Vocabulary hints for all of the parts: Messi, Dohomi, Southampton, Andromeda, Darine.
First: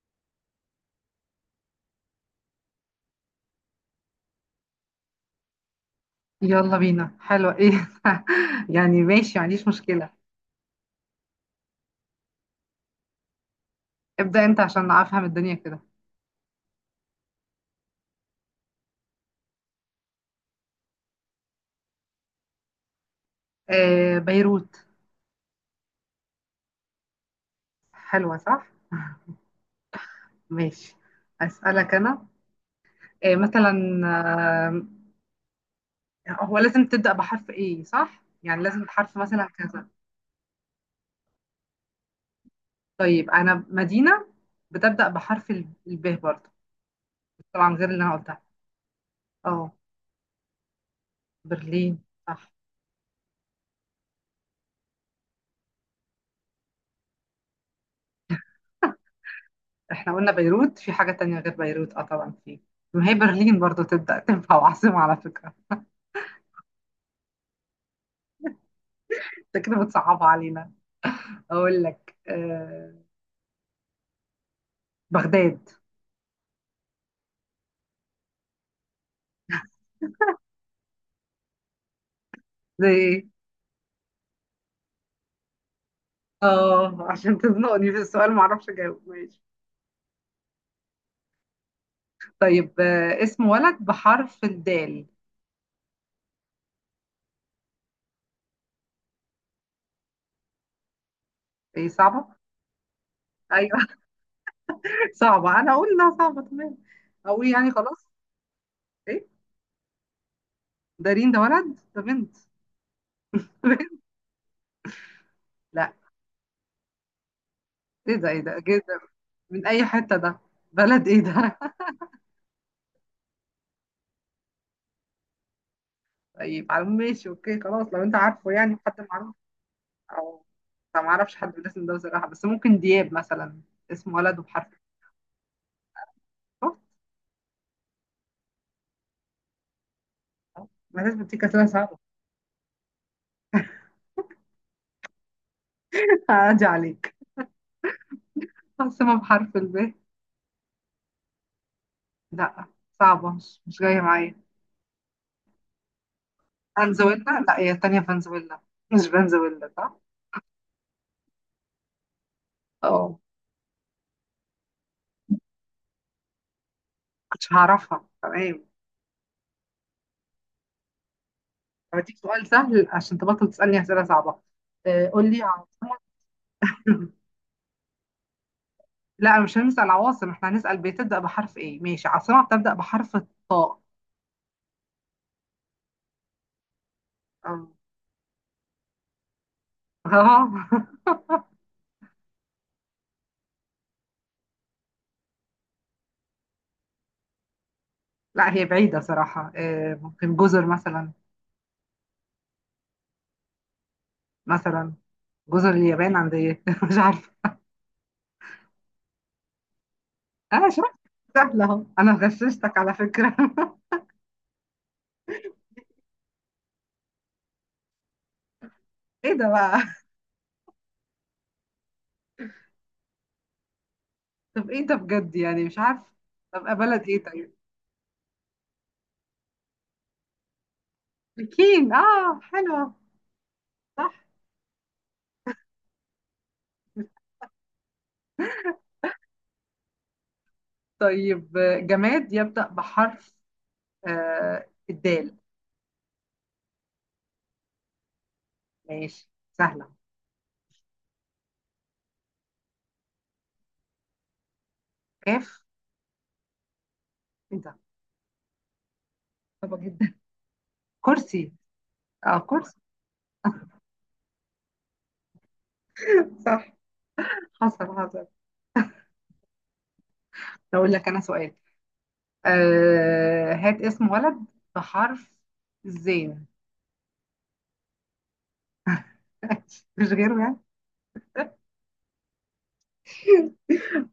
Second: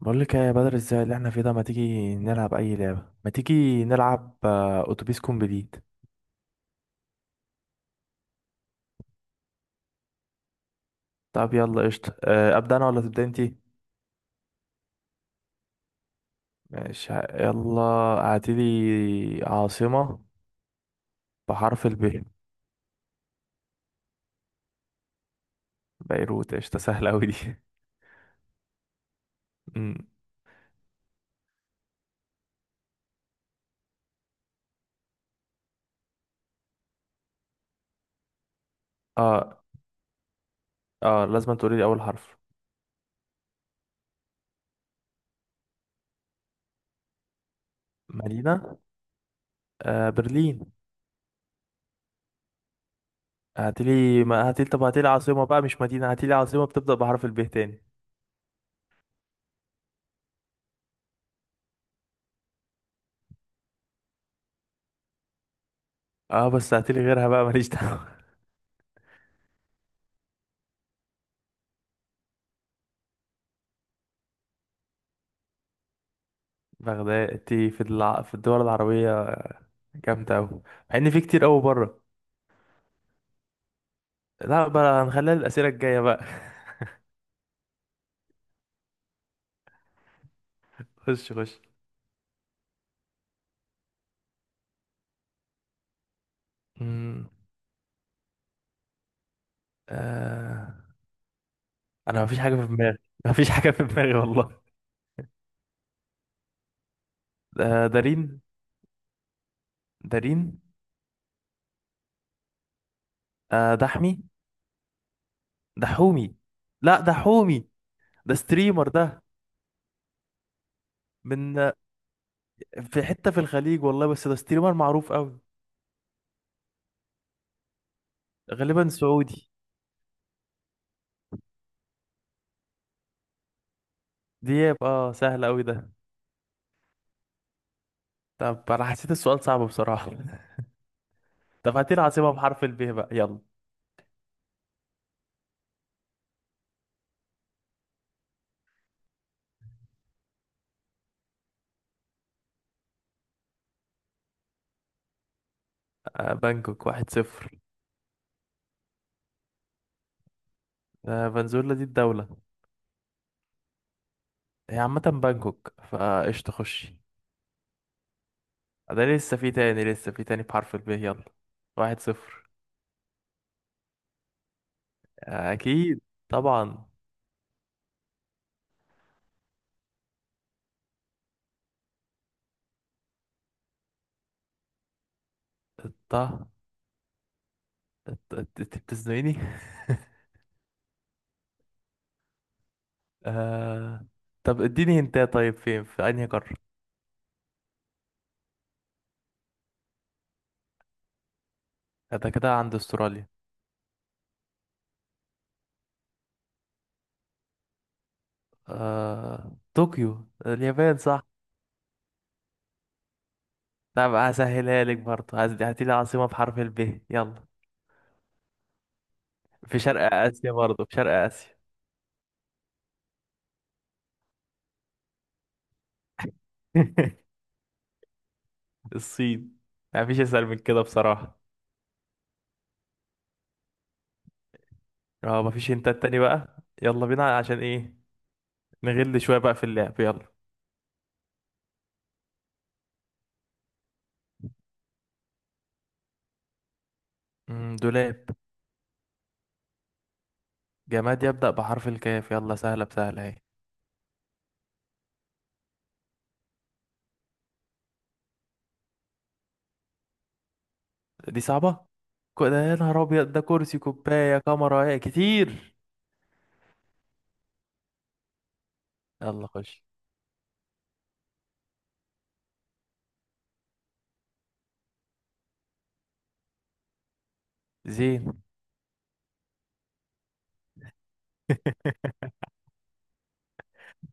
بقول لك إيه يا بدر، ازاي اللي احنا فيه ده؟ ما تيجي نلعب اي لعبه، ما تيجي نلعب، اتوبيس كومبليت. يلا بينا. حلوة ايه؟ يعني ماشي، ما عنديش مشكلة. طب يلا قشطه، ابدا انا ولا تبدا انتي؟ ابدأ انت عشان افهم الدنيا كده. ماشي، يلا. اعتلي عاصمه بحرف الب. بيروت. بيروت، قشطه، سهله قوي دي. حلوة، صح؟ أمم. ماشي. اسألك انا. مثلا. آه هو لازم تبدأ بحرف ايه صح؟ يعني لازم بحرف مثلا اه. كذا. اه لازم تقولي لي اول حرف. طيب انا مدينة بتبدأ بحرف الب برضه، طبعا غير اللي انا قلتها. مدينه. اه، آه، برلين. برلين، صح. هاتيلي، ما هاتيلي، طب هاتيلي عاصمه بقى مش مدينه، هاتيلي عاصمه بتبدا بحرف الب تاني. احنا قلنا بيروت، في حاجة تانية غير بيروت؟ اه طبعا في. ما هي برلين برضه تبدأ، تنفع، وعاصمة على فكرة. اه، بس هاتيلي غيرها بقى، ماليش دعوه. انت كده بتصعبها علينا. اقول لك، بغداد. بغداد؟ انتي في في الدول العربيه جامدة أوي، مع إن في كتير أوي بره. زي ايه؟ لا بقى، هنخليها الأسئلة الجاية بقى. اه، عشان تزنقني في السؤال ما اعرفش اجاوب. ماشي. خش خش. طيب، اسم ولد بحرف الدال. مم. آه... ايه، أنا صعبه. مفيش حاجة في دماغي، مفيش حاجة ايوه في دماغي والله. صعبه، انا اقول انها صعبه تمام. اقول يعني آه، خلاص. دارين. ايه؟ دارين. دارين ده ولد ده بنت؟ آه، دحمي. لا. دحومي. لا، دحومي. ايه ده؟ ده ايه ده ستريمر كده؟ ده. من اي حته ده؟ بلد ايه من، ده؟ في حتة في الخليج والله، بس ده ستريمر معروف أوي. طيب على العموم ماشي، اوكي خلاص لو انت عارفه يعني غالبا حد معروف. سعودي. او، أنا ما اعرفش حد بالاسم ده بصراحه، بس ممكن دياب مثلا. اسم ولد وبحرف. دياب، اه، سهل أوي ده. طب أنا حسيت السؤال صعب بصراحة. ما دام بتيجي كانت طب هاتي صعبة. العاصمة بحرف الب بقى، يلا. عادي عليك. عاصمة بحرف الب. لا، صعبة، مش جاية معايا. آه، بانكوك، واحد فنزويلا، صفر. لا هي التانية فنزويلا. مش فنزويلا صح؟ آه، فنزويلا دي الدولة. اه، هي عامة بانكوك، فايش تخشي. كنتش هعرفها، تمام. ده لسه في تاني، لسه في تاني بحرف الب، يلا. واحد هديك صفر. سؤال سهل عشان تبطل تسألني أسئلة صعبة. قول لي عاصمة. أكيد. طبعا. لا مش هنسأل عواصم، احنا هنسأل بتبدأ بحرف ايه. ماشي، عاصمة بتبدأ بحرف الطاء. الط الط- اه. انت بتزنقني. آه... طب اديني هنتايه، طيب فين؟ في أنهي قارة؟ لا هي بعيدة صراحة، ممكن جزر مثلا. ده كده عند استراليا. مثلا جزر اليابان عندي. مش عارفة. طوكيو، اه شفت، اليابان، صح. سهلة اهو، انا غششتك على فكرة. طب هسهلها لك برضه، هاتي لي عاصمة بحرف الب، يلا. ايه ده في بقى؟ شرق آسيا، برضه في شرق آسيا. طب ايه ده بجد؟ يعني مش عارف. طب بلد ايه طيب؟ الصين. مفيش أسهل من كده بصراحة. بكين، اه حلوة، صح. اه مفيش، انت التاني بقى. يلا بينا، عشان ايه نغل شوية بقى في اللعب، يلا. طيب، جماد يبدأ بحرف، الدال. دولاب. ماشي، سهلة. جماد يبدأ بحرف الكاف، يلا، سهلة بسهلة اهي. كاف. ايه ده؟ صعبة جدا. دي كرسي. صعبة. اه، ده يا كرسي، نهار ابيض، ده كرسي، كوباية، كاميرا، ايه كتير. صح. حصل حصل. يلا خش. اقول لك انا سؤال. هات اسم ولد بحرف الزين. زين. مش غيره يعني؟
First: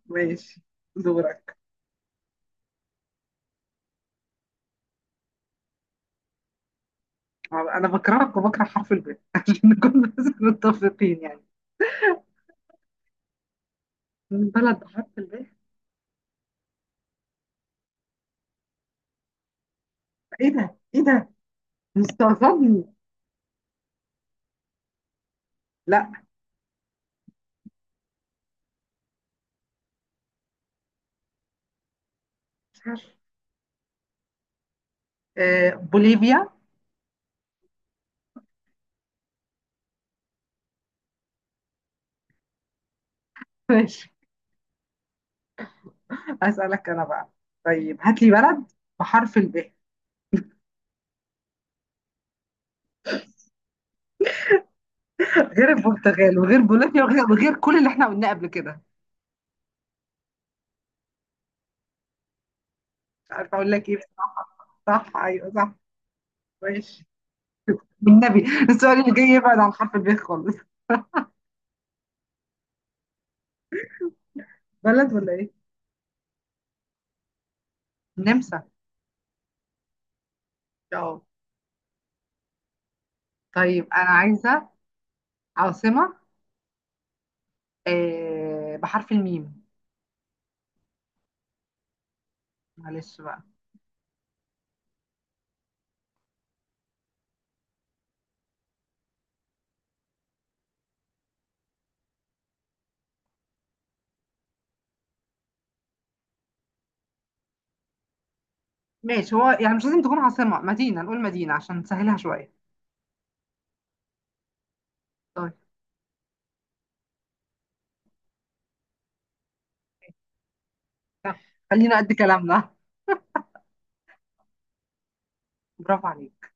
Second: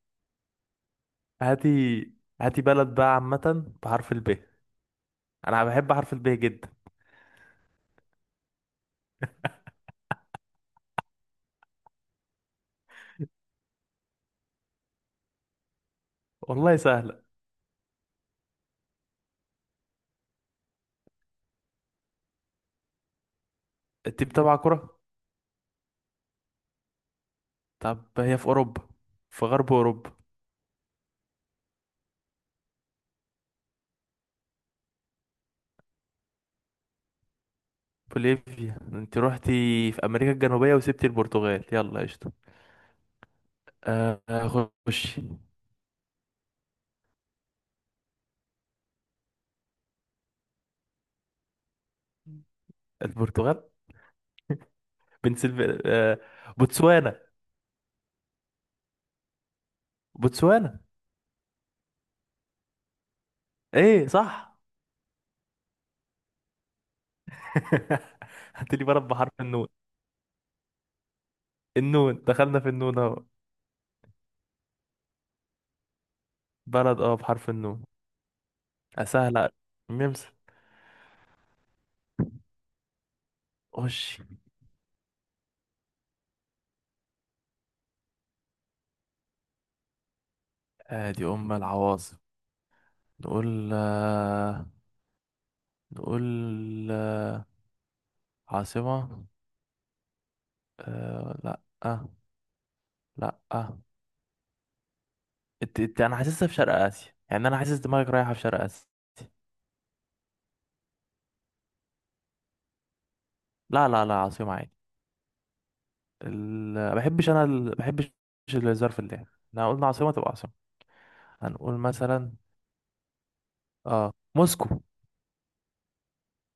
ماشي، دورك. هاتي. هاتي بلد بقى عامة بحرف الب. انا بحب حرف الب جدا. انا بكرهك وبكره حرف الباء عشان نكون بس متفقين يعني. من بلد بحرف الباء. والله سهلة. ايه ده؟ ايه ده؟ مستغربني. انت بتابع كرة؟ لا طب هي في اوروبا، في غرب اوروبا. مش عارف. بوليفيا. بوليفيا؟ انت روحتي في امريكا الجنوبية وسبتي البرتغال، يلا قشطة. ماشي، آه، خش. اسالك انا بقى. طيب هات لي بلد بحرف الباء، البرتغال. غير بنسلف، البرتغال وغير بوليفيا بوتسوانا. وغير كل اللي احنا قلناه قبل كده. بوتسوانا. مش عارفه اقول لك ايه. ايه، صح. صح؟ ايوه صح. ماشي. بالنبي هات لي السؤال بلد اللي جاي بحرف يبعد النون. عن حرف الباء خالص. النون، دخلنا في النون اهو. بلد، ولا ايه؟ بلد، اه، بحرف النون. النمسا. سهلة. نمسا. اه. طيب خش. انا عايزه عاصمه، بحرف الميم. ادي ام العواصم. معلش بقى. نقول آه، نقول آه، عاصمة، لا، لا. انا حاسسها في شرق اسيا، يعني انا حاسس دماغك رايحة في شرق اسيا. ماشي، هو يعني مش لازم تكون عاصمة، مدينة، نقول مدينة عشان نسهلها شوية. لا لا لا، عاصمة عادي. طيب. ال... ما بحبش الظرف اللام، احنا قلنا عاصمة تبقى عاصمة. يلا، هنقول خلينا قد مثلا، كلامنا. اه، موسكو. برافو عليك.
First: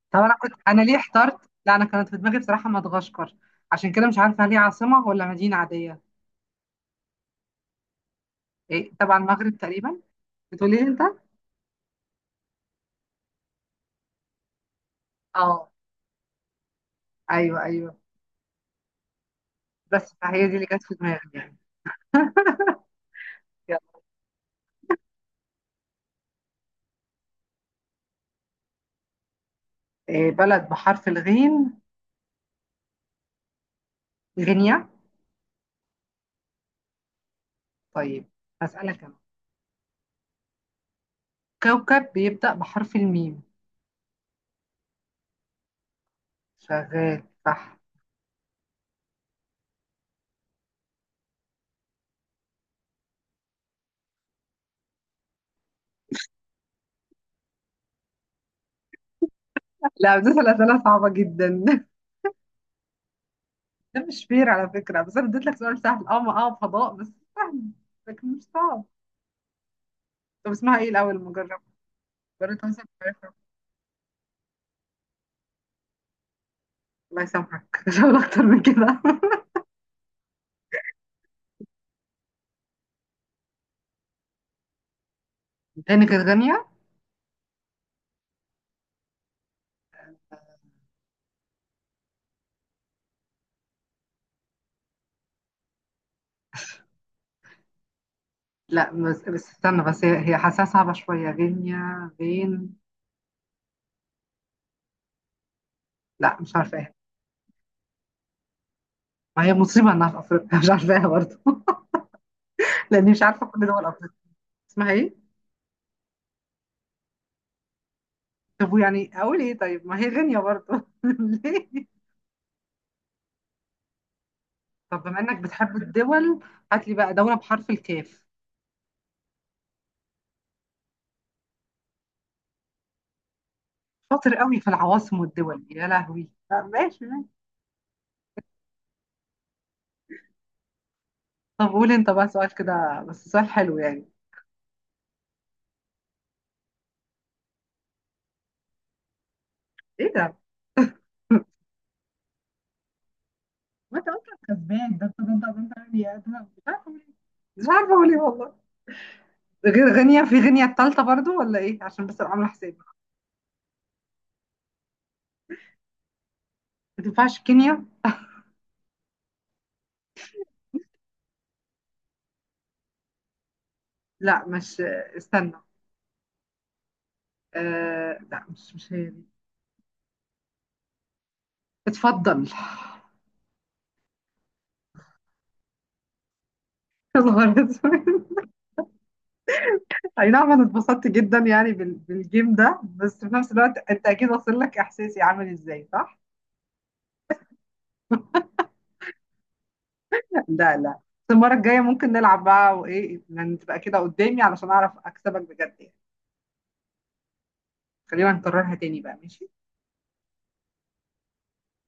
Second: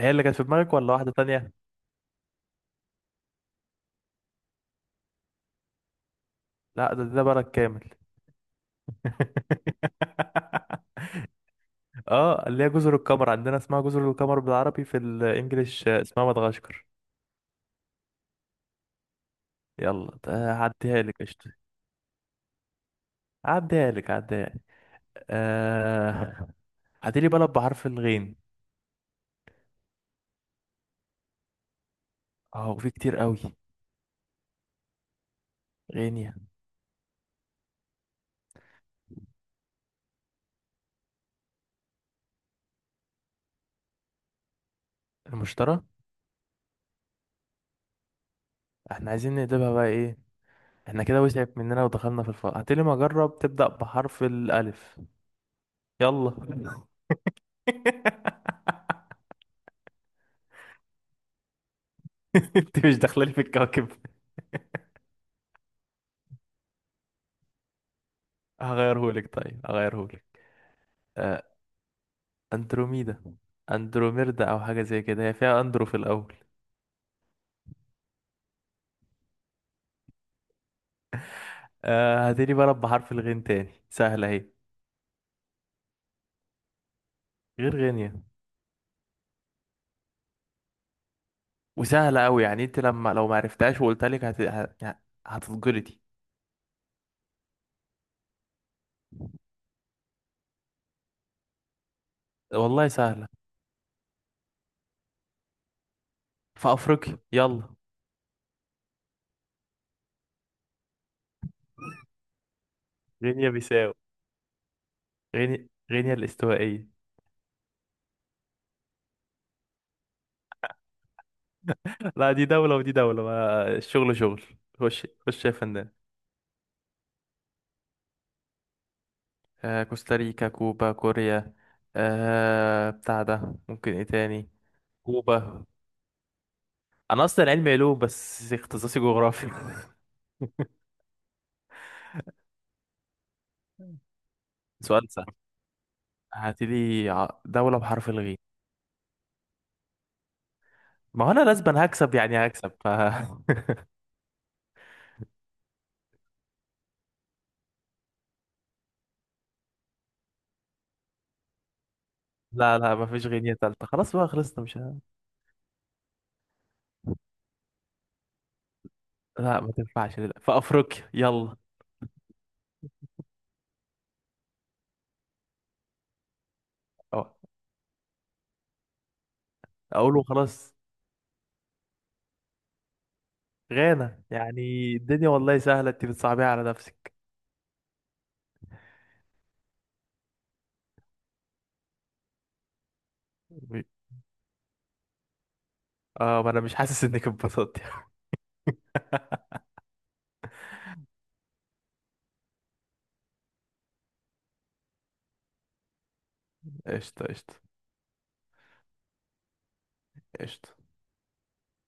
هي طب اللي انا كانت في كنت، دماغك انا ولا ليه واحدة احترت؟ تانية؟ لا انا كانت في دماغي بصراحة مدغشقر، عشان كده مش عارفة هل هي عاصمة ولا مدينة عادية. لا، ده بلد كامل. إيه، تبع المغرب تقريبا، بتقولي لي انت؟ اه، اللي هي جزر القمر، عندنا اسمها جزر القمر بالعربي، في اه. الانجليش اسمها مدغشقر. ايوه ايوه. بس يلا، فهي ده دي اللي كانت في هعديها لك دماغي قشطة. يعني. يلا. هعديها لك، هعديها لك. آه... هاتي لي بلد بحرف الغين. إيه؟ بلد بحرف الغين؟ اه، وفي كتير قوي. غينيا. غينيا. طيب، هسألك انا. كوكب بيبدأ بحرف الميم. المشترى. شغال، صح. احنا عايزين نقلبها بقى ايه؟ احنا كده وسعت مننا ودخلنا في الفرع، هتقولي ما اجرب تبدأ بحرف الالف، يلا. لا بس الأسئلة صعبة جدا. انت مش داخله لي في الكواكب. ده مش فير على فكرة، بس أنا اديت لك سؤال سهل، اه، ما اه فضاء بس، سهل، لكن مش صعب. هغيرهولك، طيب هغيرهولك. طب اسمها ايه الأول آه، المجرب؟ بني تونسي اندروميدا. عارفها؟ اندروميردا او حاجه زي كده، هي فيها اندرو في الاول. الله يسامحك مش هقول أكتر من كده. آه، هتقولي بلد بحرف الغين تاني، سهله اهي. غيني كانت غينيا. غير غينيا، وسهله قوي يعني، انت لما لو ما عرفتهاش وقلت لك هتتجلطي. لا بس، استنى، بس هي حاساها صعبة شوية، غينيا، غين. والله سهله. لا مش في عارفاها. افريقيا، يلا. ما هي مصيبة إنها في أفريقيا مش عارفاها برضه. لأني مش عارفة غينيا كل دول بيساو. أفريقيا. اسمها ايه؟ غينيا الاستوائيه. طب ويعني أقول ايه طيب؟ ما هي غينيا برضه ليه؟ لا، دي دولة ودي دولة، ما الشغل شغل. طب خش بما إنك خش يا بتحب فنان. الدول، هات لي بقى دولة بحرف الكاف. آه، كوستاريكا، كوبا، كوريا. آه، بتاع ده، ممكن ايه شاطر تاني؟ قوي في العواصم كوبا. والدول، يا لهوي. طب ماشي انا ماشي. اصلا علمي علوم بس اختصاصي جغرافي. طب قول انت بقى سؤال كده، بس سؤال حلو يعني. سؤال سهل. دولة بحرف الغين. ايه ده؟ ما هو انا لازم هكسب، يعني هكسب. ما انت اصلا كسبان، ده انت غنية. ده أنا مش عارفه اقول ايه. مش عارفه اقول ايه والله. غير غينيا؟ في غينيا التالتة برضو، ولا ايه؟ عشان بس ابقى عامله حسابي. لا لا، ما فيش غينية تالتة، خلاص بقى، خلصنا مش ه... ما تنفعش كينيا؟ لا، ما تنفعش. لا. في افريقيا، يلا. لا مش، استنى. أو- لا، مش مش هي دي. اقوله خلاص. اتفضل. غانا، يعني الدنيا والله سهلة، انت بتصعبيها على نفسك. يا نهار اسود. اي نعم انا اتبسطت جدا يعني بالجيم ده، بس في نفس الوقت انت اكيد واصل لك احساسي عامل ازاي، صح؟ اه، ما انا مش حاسس انك اتبسطت. لا لا. بس المرة الجاية ممكن نلعب بقى وإيه يعني، تبقى كده قدامي علشان أعرف أكسبك بجد يعني. قشطة قشطة. خلينا نكررها تاني بقى، ماشي. قشطة.